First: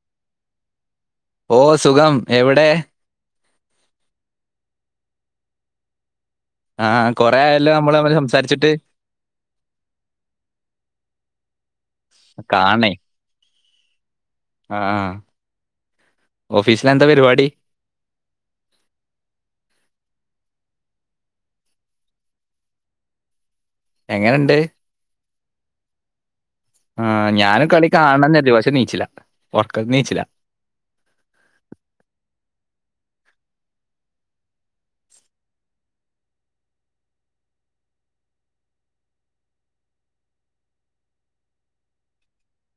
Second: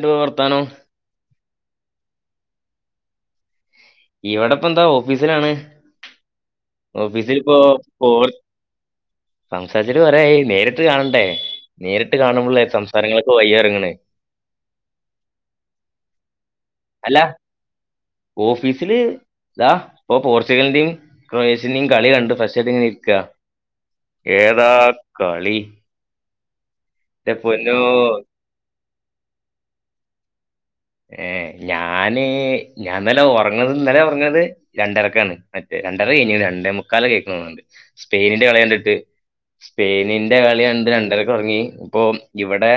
A വർത്താനോ ഓഹ് സുഖം എവിടെ ഇവിടെപ്പ എന്താ ഓഫീസിലാണ് ആ കൊറേ ഓഫീസിൽപ്പോ ആയല്ലോ നമ്മൾ തമ്മിൽ സംസാരിച്ചിട്ട് സംസാച്ചിട്ട് കൊറേ ആയി നേരിട്ട് കാണണ്ടേ നേരിട്ട് കാണുമ്പോള്ളേ സംസാരങ്ങളൊക്കെ വയ്യാറങ്ങനെ ആഹ് ഓഫീസില എന്താ അല്ല പരിപാടി ഓഫീസില് ഇതാ ഇപ്പൊ പോർച്ചുഗലിന്റെയും ക്രയേഷ്യന്റെയും കളി കണ്ട് ഫസ്റ്റ്യിത് ഇങ്ങനെ ഇരിക്ക എങ്ങനുണ്ട് ഏതാ കളി ആഹ് എന്റെ ഞാനും പൊന്നോ കളി കാണന്ന കരുതി നീച്ചില ഉറക്കതിന്ന് നീച്ചില ഏഹ് ഞാന് ഞാൻ ഇന്നല്ലെ [unintelligible] ഇന്നലെ ഓർങ്ങണത് രണ്ടരക്കാണ് മറ്റേ രണ്ടര കഴിഞ്ഞീണ് രണ്ടേ മുക്കാല കേൾക്കണ്ട് സ്പെയിനിന്റെ കളി കണ്ടിട്ട് സ്പെയിനിന്റെ കളിയണ്ട് ഇത് രണ്ടരക് റങ്ങി ഇപ്പൊ ഇവിടെ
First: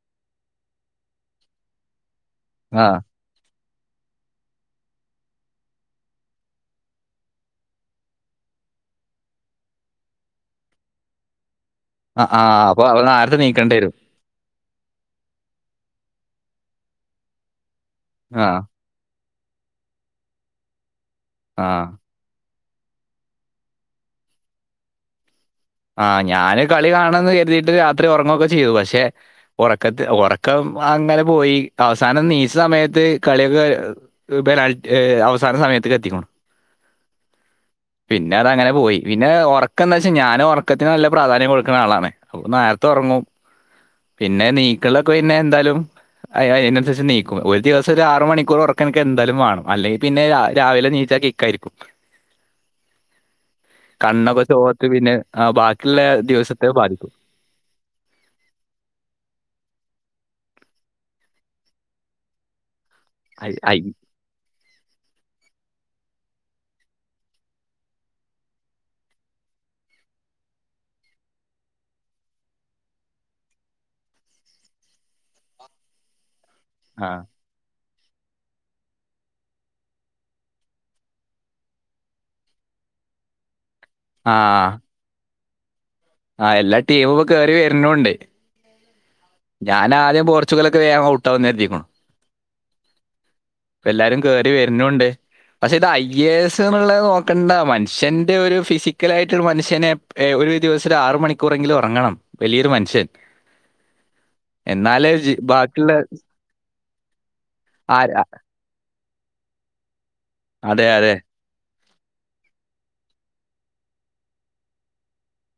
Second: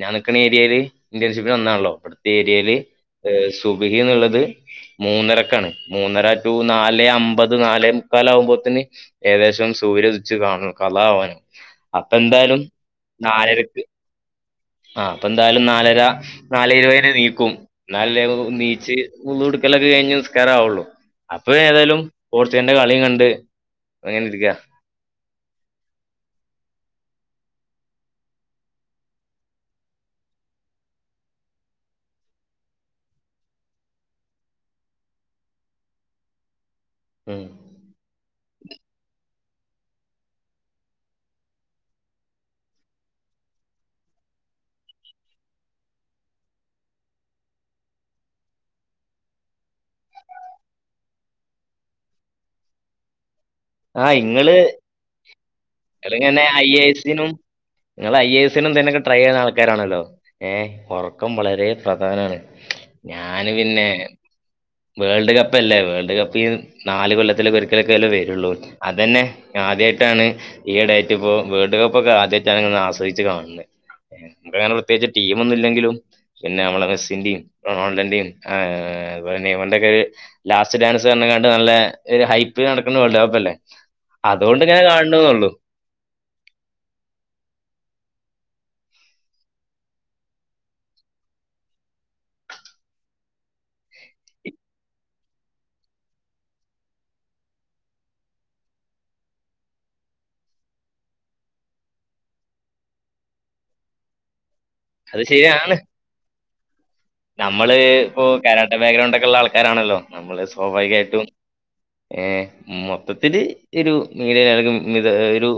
ഞാൻ നിക്കണ ഏരിയില് ഇന്റേൺഷിപ്പ് നന്നാണല്ലോ ഇവിടുത്തെ ഏയയില് ആ സുബഹി എന്നുള്ളത് മൂന്നരക്കാണ് മൂന്നര ടു നാല് അമ്പത് നാല് മുക്കാല ആകുമ്പോത്തന് ഏകദേശം സൂര്യദിച്ച് കാണണം കളാ ആവാൻ അപ്പ ആ ആ, എന്തായാലും അപ്പൊ അവ നേരത്തെ നീക്കേണ്ടി നാലരക്ക് വരും ആഹ് അപ്പൊ എന്തായാലും നാലര നാല ഇരുപന നീക്കും എന്നാല ആ നീച്ച് ഉള് എടുക്കലൊക്കെ കഴിഞ്ഞ് നിസ്കാര ആവുള്ളു അപ്പൊ ആ ഏതായാലും പോർചിൽ ന്റെ കളിയും കണ്ട് അങ്ങനെ ഇരിക്ക ആഹ് ഞാന് കളി കാണന്ന് കരുതിയിട്ട് രാത്രി ഉറങ്ങൊക്കെ ചെയ്തു പക്ഷെ ഉറക്കത്ത് ഉറക്കം അങ്ങനെ പോയി അവസാനം നീച്ച സമയത്ത് കളിയൊക്കെ ബല അവസാന സമയത്തേ ക്ക് എത്തിക്കോണം ഉമ് പിന്നെ അത അങ്ങനെ പോയി പിന്നെ ഒറക്ക എന്ന വെച്ചാ ഞാൻ ഒർ ക്കത്തിന് നല്ല പ്രാധാന്യം കൊടുക്കുന്ന ആളാണ് അപ്പൊ നേരത്തെ ഉറങ്ങും പിന്നെ നീക്കലൊക്കെ പിന്നെ എന്തായാലും അഹ് അതിനനുസരിച്ച് നീക്കും ഒരു ദിവസം ഒരു ആറു മണിക്കൂർ ഉറക്ക എനക്ക് എന്തായാലും വേണം അല്ലെങ്കിൽ പിന്നെ രാവിലെ നീ [unintelligible] ആ കണ്ണൊക്കെ ഇങ്ങള് ചോത്ത് പിന്നെ ബാക്കിയുള്ള ഇങ്ങളിങ്ങനെ ദിവസത്തെ ഐ ബാധിക്കും എസിനും നിങ്ങൾ ഐ എസിനും തിനോക്കെ ട്രൈ ചെയ്യുന്ന ആൾക്കാരാണല്ലോ ഏഹ് ഒറക്കം വളരെ പ്രധാനാണ് ഞാന് ഐ ഐ പിന്നെ വേൾഡ് കപ്പ് അല്ലേ വേൾഡ് കപ്പ് ഈ നാല് കൊല്ലത്തില ഒരിക്കലൊക്കെല്ലേ വരുള്ളൂ അതന്നെ ആദ്യായിട്ടാണ് ഈ ഡടേറ്റ് ഇപ്പോ വേൾഡ് കപ്പ് ഒക്കെ ആദ്യട്ടാണ് ഇങ്ങനെ ആശ്രയിച്ചു കാണുന്നത് നമുക്ക് അങ്ങനെ പ്രത്യേകിച്ച് ടീം ഒന്നുല്ലെങ്കിലും പിന്നെ നമ്മള ആ മെസ്സിന്റെ ടീം റൊണാൾടന്റിം ഏഹ് [unintelligible] ലാസ്റ്റ് ഡാൻസ് പറഞ്ഞ്ങ്ങാണ്ട് നല്ല ഒരു ഹൈപ്പില് നടക്ക്ണ വേൾഡ് കപ്പല്ലേ അതോണ്ട് ഞാൻ കാണ്ണ്ന്നൊള്ളു ആഹ് എല്ലാ ടീമു കേറി വര്ണൂണ്ട് ഞാനാദ്യം പോർച്ചുഗലൊക്ക വേഗം ഔട്ടാവുന്ന് കരുതീക്ക്ണു ഇപ്പെല്ലാരും കേറി വര്ണൂ ണ്ട് പക്ഷെ ഇത് ഐ എ എസ് ന്ന്ള്ളത് നോക്കണ്ട മനുഷ്യന്റെ ഒരു ഫിസിക്കലായിട്ടൊരു മനുഷ്യനെ ഏഹ് ഒരു ദിവസൊരാറ് മണിക്കൂറെങ്കിലും ഒറങ്ങണം വലിയൊരു മനുഷ്യൻ എന്നാലേ ഒരു അത് ജി ശരിയാണ് ബാക്കിള്ള നമ്മള് ഇപ്പോ കരാട്ടേ ബാക്ക്ഗ്രൗണ്ടക്കിള്ള ആൾക്കാരാണല്ലോ നമ്മള് അതെ അതെ സ്വാഭാവികായിട്ടും ഏഹ് മൊത്തത്തില് എരു [unintelligible] ഒരു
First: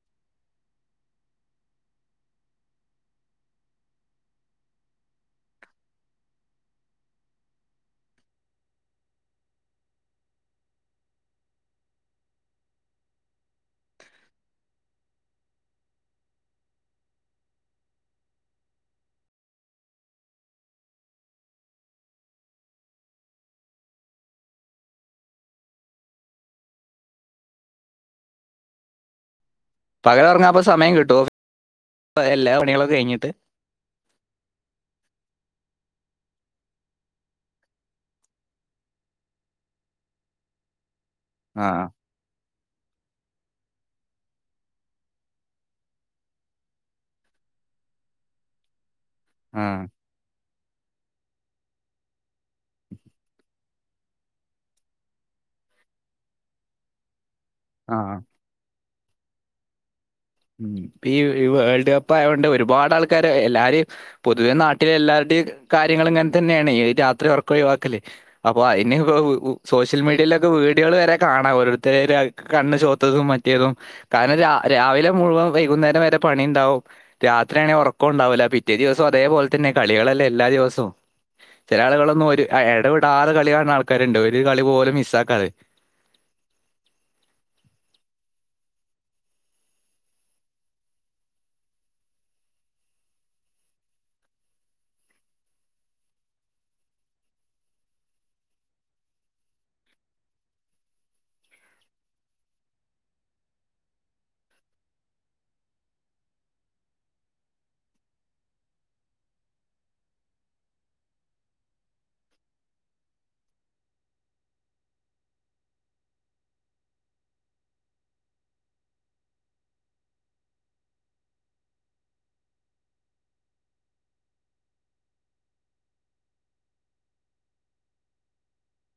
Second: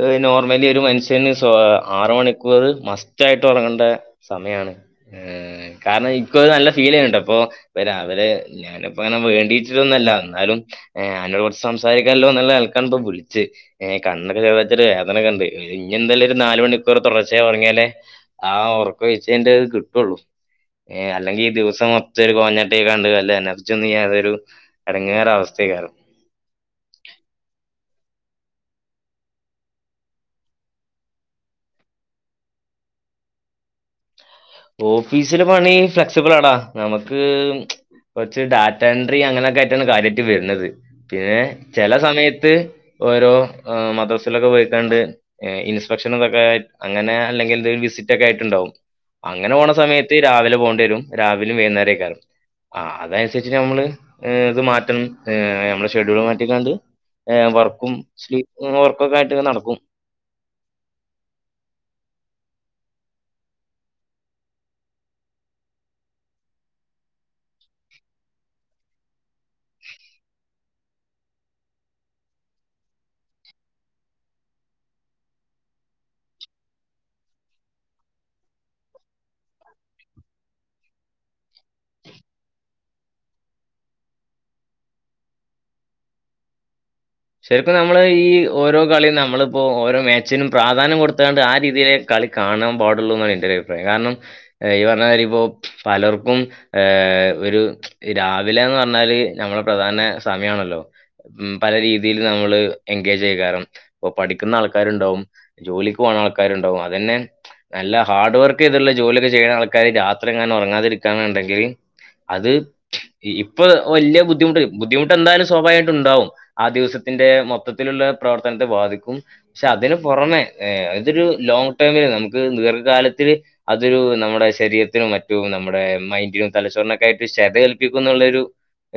ഏഹ് നോർമലി ഒരു മനുഷ്യന് സ്വ ആറ് മണിക്കൂറ് മസ്റ്റായിട്ടൊറങ്ങണ്ടേ സമയാണ് ഏഹ് കാരണം ഇക്കുവത് നല്ല ഫീൽ കണ്ടപ്പോ ഇന്ന് രവിലെ ഞാനിപ്പങ്ങന വേണ്ടീട്ടൊന്നല്ല അന്നാലും ഏഹ് അന്നോട് കൊറച്ച് സംസാരിക്കാല്ലോ നല്ലാൾക്കാണിപ്പൊ വിളിച്ചയ് ഏഹ് കണ്ണൊക്കെ ഓത്തൊരു വേദനെക്കണ്ട് ഇന്യെന്തായാലൊരു നാല് മണിക്കൂറ് തൊടർച്ചായി ഒറങ്ങിയാലേ ആഹ് ഒറക്കൊഴിച്ചയിന്റത് കിട്ടു ഒള്ളൂ ഏഹ് അല്ലെങ്കീ ദിവസം മൊത്തൊരു കോഞ്ഞാട്ടേയികാണ്ട് നല്ല എനർജിയൊന്നും യാതൊരു എടങ്ങേറവസ്ഥേക്കാരം പകലൊറങ്ങാ അപ്പ സമയം കിട്ടുവോ ഇപ്പ എല്ലാ പണികളൊക്ക കഴിഞ്ഞീട്ട് ഓഫീസില് പണി ഫ്ലെക്സിബിളാടാ നമക്ക് കൊറച്ച് ഡാറ്റാ എൻട്രി അങ്ങനെയൊക്കായിട്ടാണ് കാര്യായിറ്റ് വര്ണത് പിന്നെ ആ ചെല സമയത്ത് ഓരോ ആഹ് മദ്രസെലൊക്ക പോയിക്കാണ്ട് ഏഹ് ഇൻസ്പെക്ഷന് ന്നൊക്കെ അങ്ങനെ അല്ലെങ്കിൽത് വിസിറ്റൊക്കെ ആയിട്ട്ണ്ടാവും അങ്ങനെ ആ പോണ സമയത്ത് രാവിലെ പോകണ്ടി വരും രാവില്യും വൈകുന്നേരേക്കാരം ആഹ് അതനുസരിച്ചിട്ട് നമ്മള് ഏഹ് ഇത് മാറ്റണം ഏഹ് നമ്മള ഷെഡ്യൂള് മാറ്റിക്കാണ്ട് ഏഹ് വർക്കും ആ സ്ലീ ഉം ഒറക്കൊക്കായിട്ടിങ്ങ് നടക്കും ഇപ്പീ വ് ഈ വേൾഡ് കപ്പായോണ്ട് ഒരുപാടാള്ക്കാര് എല്ലാരു ഈ പൊതുവെ നാട്ടിലെല്ലാവരുടെയും കാര്യങ്ങളിങ്ങനെത്തന്നേണേ ഈ രാത്രി ഒറക്കൊഴിവാക്കല് അപ്പൊ അയിന് വോ ഊ ഉ സോഷ്യൽ മീഡിയേലൊക്ക വീഡിയോകള് വരെ കാണാ ഓരോരുത്തരാ കണ്ണ് ചോത്തതും മറ്റിയതും കാരണം രാ രാവിലെ മുഴുവൻ വൈകുന്നേരം വരെ പണി ഇണ്ടാവും രാത്രിയാണേ ഒറക്കോ ഉണ്ടാവൂല പിറ്റേ ദിവസോ അതേപോല തന്നെ കളികളല്ലേ എല്ലാ ദിവസോം ചെലാളുകളൊന്നും ഒരു ആഹ് എടവിടാതെ കളി കാണ്ണ ആൾക്കാര്ണ്ട് ഒരു കളി പോലും മിസ്സാക്കാതെ ചേട്ടാ നമ്മള് ഈ ഓരോ കളിയും നമ്മളിപ്പോ ഓരോ മാച്ചിനും പ്രാധാന്യം കൊടുത്ത്കാണ്ട് ആ രീതിയില് കളി കാണാൻ പാടൊള്ളൂന്നാ എന്റെ അഭിപ്രായം കാരണം ഏഹ് ഈ പറഞ്ഞ മാരി ഇപ്പോ പലർക്കും ഏഹ് ഒരു ഈ രാവിലേന്ന് പറഞ്ഞാല് നമ്മള പ്രധാന സമയാണല്ലോ ഉം പല രീത് തീല് നമ്മള് എൻഗേജേക്കാരം ഒ പഠിക്കുന്ന ആള്ക്കാര്ണ്ടാവും ജോലിക്ക് പോണാൾക്കാര്ണ്ടാവും അതന്നെ നല്ല ഹാർഡ് വർക്ക് ചെയ്ത്ള്ള ജോലിയൊക്കെ ചെയ്യ്ണ ആൾക്കാര് രാത്രി എങ്ങാനൊറങ്ങാതിരിക്കാന്ന്ണ്ടെങ്കില് അത് ഈ ഇപ്പൊ വല്ല്യ ബുദ്ധിമുട്ടരും ബുദ്ധിമുട്ടെന്തായാലും സ്വാഭാവികായിട്ടുണ്ടാവും ആ ദിവസത് ത്തിന്റെ മൊത്തത്തില്ള്ള പ്രവർത്തനത്തെ ബാധിക്കും ക്ഷെ അതിന് പൊറമേ ഏഹ് ഇതൊരു ലോങ്ങ് ടേമില് നമുക്ക് ദീർഘകാലത്തില് അതൊരു നമ്മുടെ ശരീരത്തിനും മറ്റു നമ്മുടെ മൈൻഡിനും തലച്ചോറിനൊക്കേയിട്ട് ക്ഷതേൽപ്പിക്കുന്നുള്ളൊരു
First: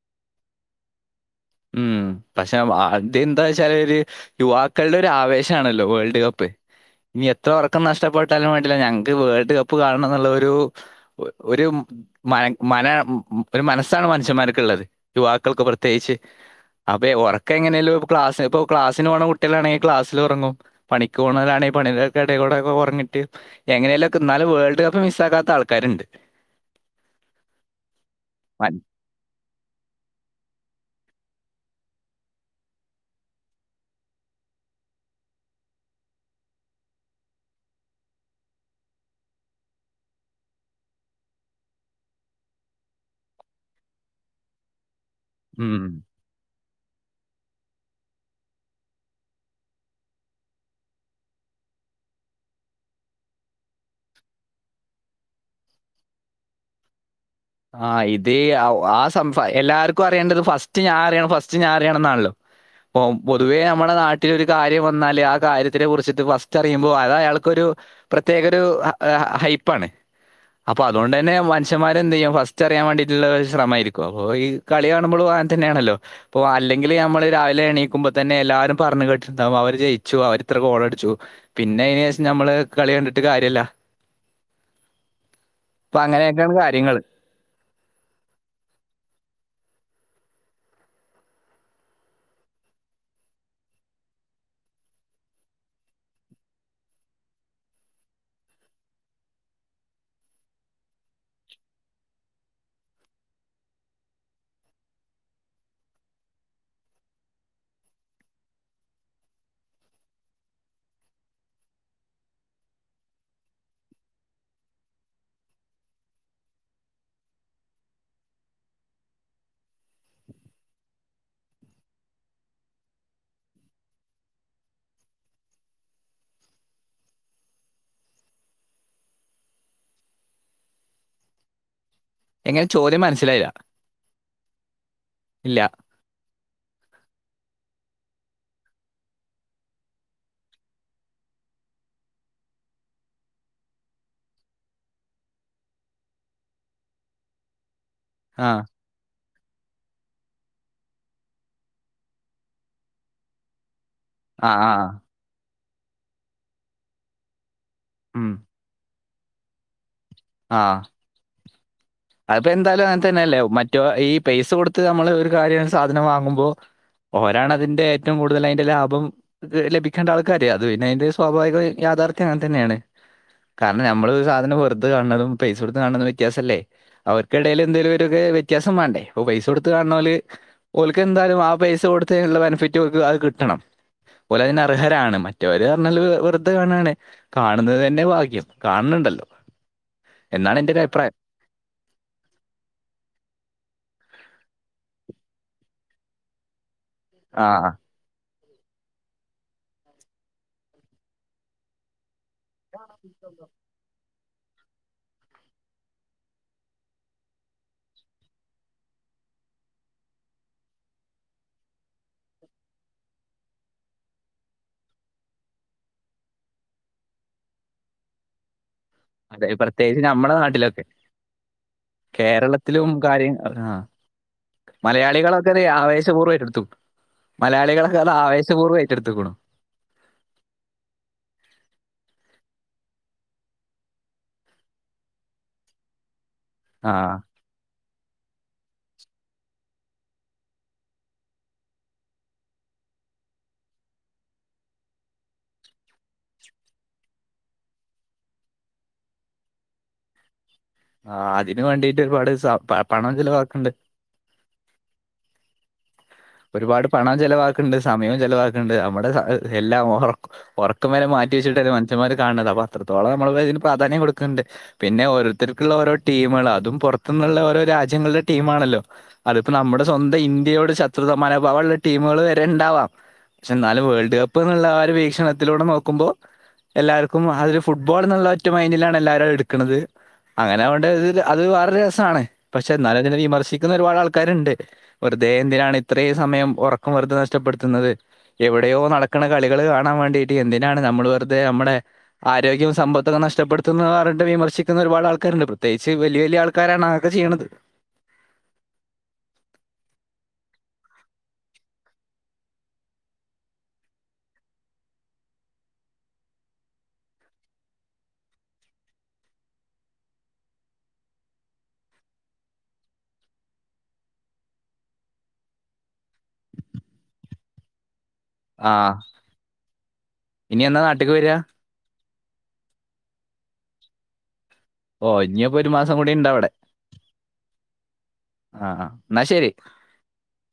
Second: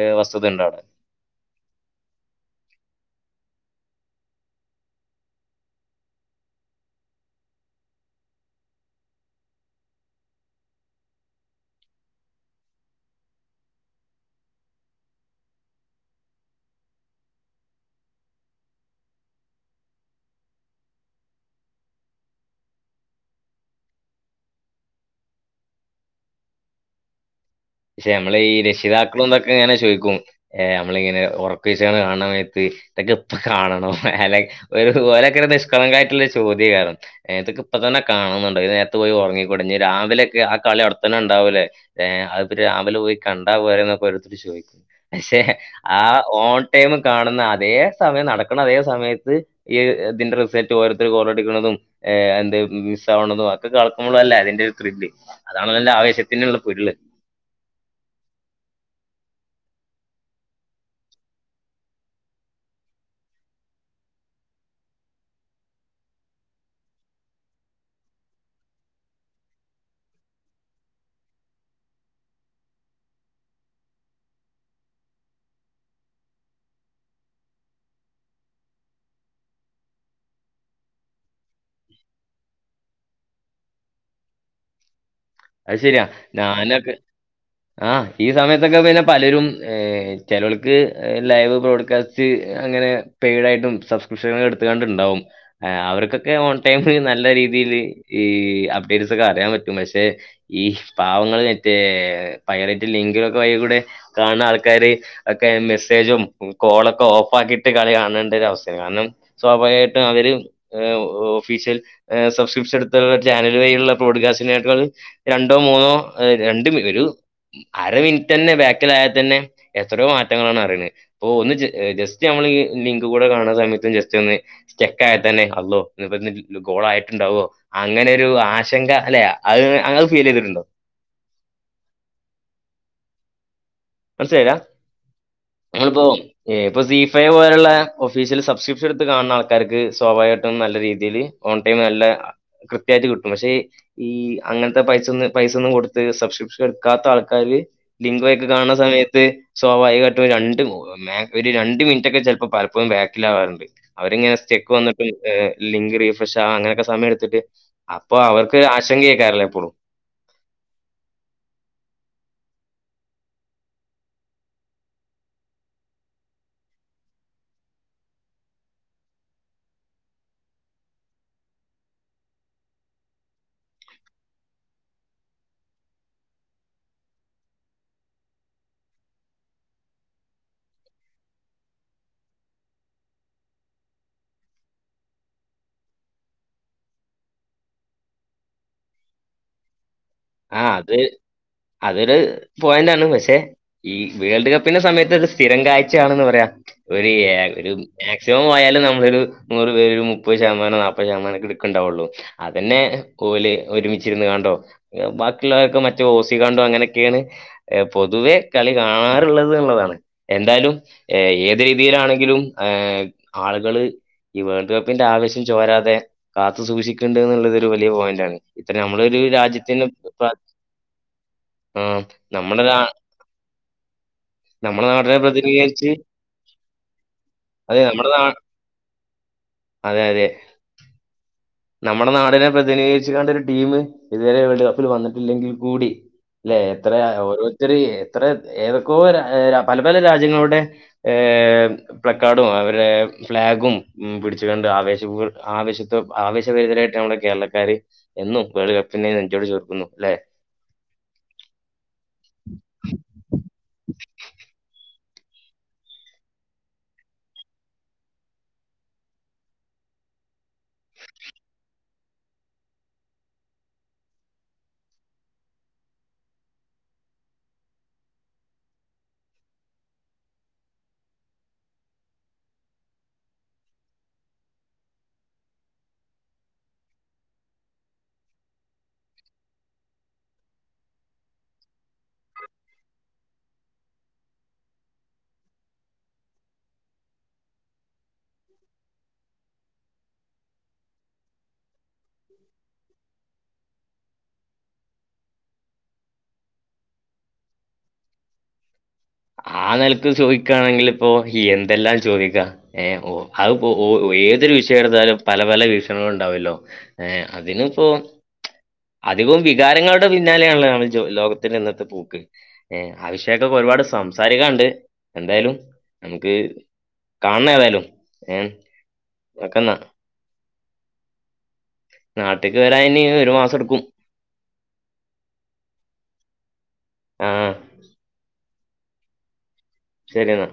ഏ വസ്തുത ഇണ്ടവടെ ഉം പക്ഷെ വാട്ടിയെന്താച്ചാലൊര് യുവാക്കൾടെയൊരാവേശാണല്ലോ വേൾഡ് കപ്പ് ഇനിയെത്ര ഒറക്കം നഷ്ടപ്പെട്ടാലും വേണ്ടില്ല ഞങ്ങ്ക്ക് വേൾഡ് കപ്പ് കാണണംന്ന്ള്ളോരു ഒരു മന മന ഒരു മനസ്സാണ് മനുഷ്യന്മാർക്ക ഉള്ളത് യുവാക്കൾക്ക് പ്രത്യേകിച്ച് അപ്പേ ഉറക്കെങ്ങെയല്ലോ ക്ലാസ് ഇപ്പോ ക്ലാസിന് പോണം കുട്ടളാണെങ്ക ക്ലാസിൽ ഉറങ്ങും പണിക് പോണോർ അന്നേൽ പണിക്ക ഇട കൂടെൊക്കെ ഉറങ്ങിട്ട് എങ്ങനെയല്ലാം എന്നാലും വേൾഡ് കപ്പ് മിസ് ആകാത്ത ആൾക്കാരുണ്ട് പക്ഷെ നമ്മള ഈ മൻ- രക്ഷിതാക്കളുംന്തൊക്കെ എങ്ങനെ ചോദിക്കും നമ്മളിങ്ങനെ ഉറക്ക ഒഴിച് കാണമത്ത് ഇതൊക്കെ ഇപ്പ കാണണ അല്ലെ ഒരു ഓലക്കോ നിഷ്കളങ്കകായിട്ടുള്ള ഒരു ചോദ്യ കാരണം ക്ക ഇപ്പ തന്നെ കാണുന്നുണ്ടോ ഇ നേരത്തത്ത് പോയി ഉറങ്ങിക്കൊടിഞ്ഞ് രാവിലെൊക്കെ ആ കളി അവിടെത്തന്നെ ഉണ്ടാവൂലേ അത് രാവിലെ പോയി കണ്ടാ പോര എന്നൊക്കെ ഓരോത്തർ ചോദിക്കുന്നു പക്ഷെ ഉം. ആ ഓൺ ടൈം കാണുന്ന അതേ സമയം നടക്കണം അതേ സമയത്ത് ഈ തിന്റെ റിസൽറ്റ് ഓരോത്തര് ഗോളടിക്കുന്നതും ഏ എന്തെ മിസാവ്ണതും ഒക്ക കളക്കുമ്പളല്ലെ അതിന്റെ ഒരു ത്രില്ല് അതാണ് നല്ല ആവേശത്തിനുള്ള പൊരുള് ആ ഇതി ആ ഒ ആ സംഫ എല്ലാര്ക്കു അറിയണ്ടത് ഫസ്റ്റ് ഞാ അറിയണം ഫസ്റ്റ് ഞാ അറിയണം ന്നാണല്ലൊ പ്പൊം പൊതുവേ നമ്മളെ നാട്ടിലൊര് കാര്യം വന്നാല് ആ കാര്യത്തിനെ കുറിച്ചിട്ട് ഫസ്‌റ്ററിയുമ്പൊ അതയാൾക്കൊരു പ്രത്യേകൊരു അ അ ഹൈപ്പാണ് അപ്പതോണ്ടെന്നെ മനുഷ്യമാരെന്തെയ്യും ഫ സ്റ്റ്റിയാം വേണ്ടിട്ടുള്ള ഒരു ശ്രമായിരിക്കു അപ്പോ ഈ കളി കാണുമ്പളു അങ്ങൻ തന്നയാണല്ലൊ പ്പൊ അല്ലെങ്കില് ഞമ്മള് രാവിലേണീക്കുമ്പ തന്നെ എല്ലാരും പറഞ്ഞ് കേട്ട്ണ്ടാവു അവര് ജയിച്ചു അവരിത്ര ഗോളടിച്ചു പിന്നയിനേഷം ഞമ്മള് ക്കളി കണ്ട്ട്ട് കാര്യല്ല അത് ശെരിയാ ഞാനൊക്കെ ആ ഈ സമയത്തൊക്കെ പിന്നെ പലരും ചിലവൾക്ക് ലൈവ് ബ്രോഡ്കാസ്റ്റ് തി അങ്ങനെ പെയ്ഡായിട്ടും സബ്സ്ക്രിപ്ഷന എട്ത്ത് കാണ്ട്ണ്ടാകും ആ അവര്ക്കൊക്കെ ഓൺ ടൈം ഫ്രീ നല്ല രീതില് ഈ അപ്ഡേറ്റ്സ് ഒക്ക അറിയാം പറ്റും പക്ഷേ ഈ പാവങ്ങള് മറ്റേ പൈവറ്റ് ലിങ്കിലൊക്ക വൈ കൂടെ കാണ്ന്നാൾക്കാാര് ഒക്കെ മെസ്സേജും ഉം കോളൊക്ക ഓഫാക്കിട്ട് കളി കാണണ്ടരവസ്ഥ കാനം സ്വാഭാവികായിട്ടു അവര് ഏ ഒ ഒഫീഷ്യൽ ഏ സബ്സ്ക്രിപ്ഷടുത്ത ചാനൽ വഴിള്ള പ്രോഡ്കാസ്റ്റിനേക്കാൾ രണ്ടോ മൂന്നോ എ രണ്ടു [unintelligible] അര മിൻറ്റന്നെ ബേക്കിലായാ തെന്നെ എത്രോ മാറ്റങ്ങളാണ് അറീണെ പ്പൊ ഒന്ന് ജ ജസ്റ്റ് ഞമ്മള് ഈ ലിങ്ക് കൂടെ കാണ സമയത്തും ജസ്റ്റൊന്ന് സ്റ്റക്കായ തന്നെ അള്ളോ [unintelligible] ല് കോളായിട്ട്ണ്ടാവോ അങ്ങനൊരു ആശങ്ക അല്ലെ അഅ് അങ് ഫീലെയ്തിട്ടുണ്ടോ എങ്ങനെ ചോദ്യം മനസ്സിലായില മനസ്സിലായിലാ? ഞങ്ങളിപ്പോ ഏ പ്പൊ സി ഫൈവ് പോലള്ളെ ഒഫീഷ്യല് സബ്സിപ്ഷ എടുത്ത് കാണ്ന്ന ആൾക്കാര്ക്ക് സ്വാഭാവികായിട്ടും നല്ല രീതീല് ഓൺ ടൈമ് നല്ല അ കൃത്യായിട്ട് ക്‌ട്ടും പക്ഷേ ഈ ഈ അങ്ങൻത്ത പൈസൊന്ന് പൈസൊന്നും കൊടുത്ത് സബ്സ്ക്പ്ഷൻ ട്‌ക്കാത്താ ൾക്കാല് ലിങ്ക് വ ആ കാണ്ന്ന സമയത്ത് സ്വാഭാവികായിട്ടു രണ്ട് മേ ഒര് രണ്ട് മിൻറ്റൊക്കെ ചെൽപ്പൊ പലപ്പഴും ബേക്കിലാവാറുണ്ട് അവരിങ്ങന ആ ആ സ്റ്റെക്ക് വന്നപ്പല് ഏ ലിങ്ക് റിഫ്രഷ് ആവാ അങ്ങനൊക്ക സമയെടുത്തിട്ട് അപ്പൊ ഉം അവർക്ക് ആശങ്കയേക്കേറില്ലെ എപ്പളും ആഹ് അതെന്താലും അങ്ങൻ തന്നെല്ലേ മറ്റോ ഈ പൈസ കൊടുത്ത് നമ്മള് ഒരു കാര്യായ സാധനം വാങ്ങുമ്പൊ ഓരാണതിന്റേറ്റവും കൂടുതൽ അയിന്റെ ലാഭം ത് ലഭിക്കേണ്ട ആൾക്കാരേ അത് പിന്നയിന്റെ സ്വാഭാവിക യാഥാർത്ഥ്യം അങ്ങൻ തന്നെയാണ് കാരണം ഞമ്മളൊരു സാധനം വെറുത കാണ്ന്നതും പൈസ കൊടുത്ത് കാണ്ന്നതു വ്യത്യാസല്ലേ? അവക്കെടേലെന്തേലു ഒരൊ കെ വ്യത്യാസം വേണ്ടേ പ്പൊ പൈസ കൊടുത്ത് കാണാന്നൂർ ഓല്ക്കെന്താലും ആ പൈസ കൊടുത്തെനുള്ള ബെനിഫിറ്റ് ഓൽക്ക് അഅ് ക്‌ട്ടണം ഓലയ്നർഹരാണ് മറ്റവര് അർഞ്ഞാല് വെറ്ത കാണാണ് കാണ്ന്നത്‌ തന്നെ വാഗ്യം കാൺന്ന്ണ്ടല്ലൊ ആ അത് അതൊര് പോയന്റാണ് പക്ഷെ ഈ വേൾഡ് കപ്പിന്റെ സമയത്തത് സ്ഥിരം കായ്ചയാണെന്ന് പറയാ ഒര് ഏ ആ ഒര് മേക്സിമം പോയാല് നമ്മളൊരു നൂറ് പേര് മുപ്പത് ശതമാനം നാപ്പത് ശതമാനൊക്കെട്‌ക്കണ്ടാവുള്ളു അതെന്നെ കോല് ഒരുമിച്ചിരുന്ന് കാണ്ടോ ഏ ബാക്കിയുള്ളവരൊക്ക മറ്റേ ഓസി കാണ്ടു അങ്ങനൊക്കെയാണ് എ പൊതുവേ കളി കാണാറ്ള്ളത്‌ള്ളതാണ് എന്തായാലും എ ഏത് രീതിയിലാണെങ്കിലും ഏഹ് ആള്കള് ഈ വേൾഡ് കപ്പിന്റാവശ്യം ചോരാതെ കാത്തു സൂക്ഷിക്ക്ണ്ട് ന്ന്ള്ളതൊരു വലിയ പോയന്റാണ് ഇത്ര ഞമ്മളൊര് രാജ്യ ത്യേകിച്ച് ഞമ്മള നാട്ടിലൊക്കെ ആഹ് നമ്മളൊരാ കേരളത്തിലും കാര്യം അഥാ നമ്മുടെ നാടിനെ മലയാളികളൊക്കെതേ പ്രതിനിധീകരിച്ച് ആവേശപൂർവ്വായിട്ടെടുത്തു അതെ മലയാളികളൊക്കെ നമ്മുടെ അത് നാ ആവേശപൂർവ്വം ഏറ്റെടുത്തെക്കുണു അതെ അതെ നമ്മടെ നാടിനെ പ്രതിനിധീകരിച്ച്കാണ്ട് ഒരു ടീമ് ഇതുവരെ വേൾഡ് കപ്പില് വന്നിട്ടില്ലെങ്കിൽ കൂടി അല്ലെ എത്ര ആ ഓരോരുത്തര് എത്ര ഏതൊക്കോ ര പല പല രാജ്യങ്ങളുടെ ഏഹ് പ്ലക്കാർഡും അവരുടെ ഫ്ളാഗും പിടിച്ചു കൊണ്ട് ആവേശപൂ ആവേശത്തോ ആവേശപരിതരായിട്ട് നമ്മടെ കേരളക്കാര് എന്നും വേൾഡ് കപ്പിനെ നെഞ്ചോട് ചേർക്കുന്നു അല്ലെ ആഹ് അതിന് വേണ്ടീട്ട് ഒരുപാട് സ പ പണം ചെലവാക്കിണ്ട് ഒരുപാട് പണം ചെലവാക്ണ്ട് സമയൊം ചെലവാക്ണ്ട് നമ്ടെ [unintelligible] ഉറക്കം വരെ മാറ്റി വച്ചിട്ടല്ലേ മനുഷ്യന്മാര് കാണ്ന്നത് അപ്പം അത്രോളം നമ്മള് ഇതിന് പ്രധാന്യം കൊടുക്കണ്ട് പിന്നെ ഓരോരുത്തര്ക്ക്ള്ള ഓരോ ടീമളാ അതും പൊറത്ത്ന്നുള്ള ഓരോ രാജ്യങ്ങള്ടെ ടീമാണല്ലോ അതിപ്പം നമ്മുടെ സ്വന്തം ഇന്ത്യയോട് ശത്രുത മനോഭാവോള്ള ടീമ്ള് വരെ ഇണ്ടാവാം പക്ഷെ എന്നാലും വേൾഡ് കപ്പ് എന്നുള്ള ആ ഒര് വീക്ഷണത്തിലൂടെ നോക്കുമ്പോ എല്ലാർക്കും അതൊര് ഫുട്ബോൾ എന്നുള്ള ഒറ്റ മൈന്റിലാണ് എല്ലാവരും എടുക്കണത് അങ്ങനെ അവണ്ടെ ഇതില് അത് വേറൊരു രസാണ് പക്ഷെ എന്നാലും അതിനെ വിമർശിക്കുന്ന ഒരുപാട് ആൾക്കാരിണ്ട് വെറുതെ എന്തിനാണ് ഇത്രയും സമയം ഉറക്കം വെറുതെ നഷ്ടപ്പെടുത്തുന്നത് എവിടെയോ നടക്കണ കളികള് കാണാൻ വേണ്ടിട്ട് എന്തിനാണ് നമ്മള് വെറുതെ നമ്മടെ ആരോഗ്യവും സമ്പത്തൊക്കെ നഷ്ടപ്പെടു ത്തുന്ന പറഞ്ഞിട്ട് വിമർശിക്കുന്ന ഒരുപാട് ആൾക്കാരിണ്ട് പ്രതേകിച്ച് വല്യയ വല്യയ ആൾക്കാരാണ് അതൊക്കെ ചെയ്യണത് ആ നെലക്ക് ചോദിക്കനാണെങ്കിലിപ്പോ ഈ എന്തെല്ലാം ചോദിക്കാ ഏഹ് ഓ അതിപ്പോ ഓ ഏതൊരു വിഷയം എടുത്താലും പല പല വീഷണങ്ങള് ഇണ്ടാവുല്ലോ ഏഹ് അതിനിപ്പോ അധികവും വികാരങ്ങളുടെ പിന്നാലെയാണല്ലോ നമ്മുടെ ലോകത്തിന്റെ ഇന്നത്തെ പോക്ക് ഏഹ് ആ വിഷയോക്കെ ഒരുപാട് സം സാരിക്കാണ്ട് എന്തായാലും നമുക്ക് കാണണേ ഏതായാലും ഏഹ് ആഹ് ഓക്കെന്നാ. ഇനി എന്നാ നാട്ടിക്ക് വെര്യാ നാട്ടിക്ക് വെരാൻ ഇനി ഒരു മാസം എടുക്കും ഓ ഇനിയപ്പം ഒരു മാസം കൂടി ഇണ്ട് അവടെ ആഹ് ആഹ് എന്നാ ശരി ശരി എന്നാ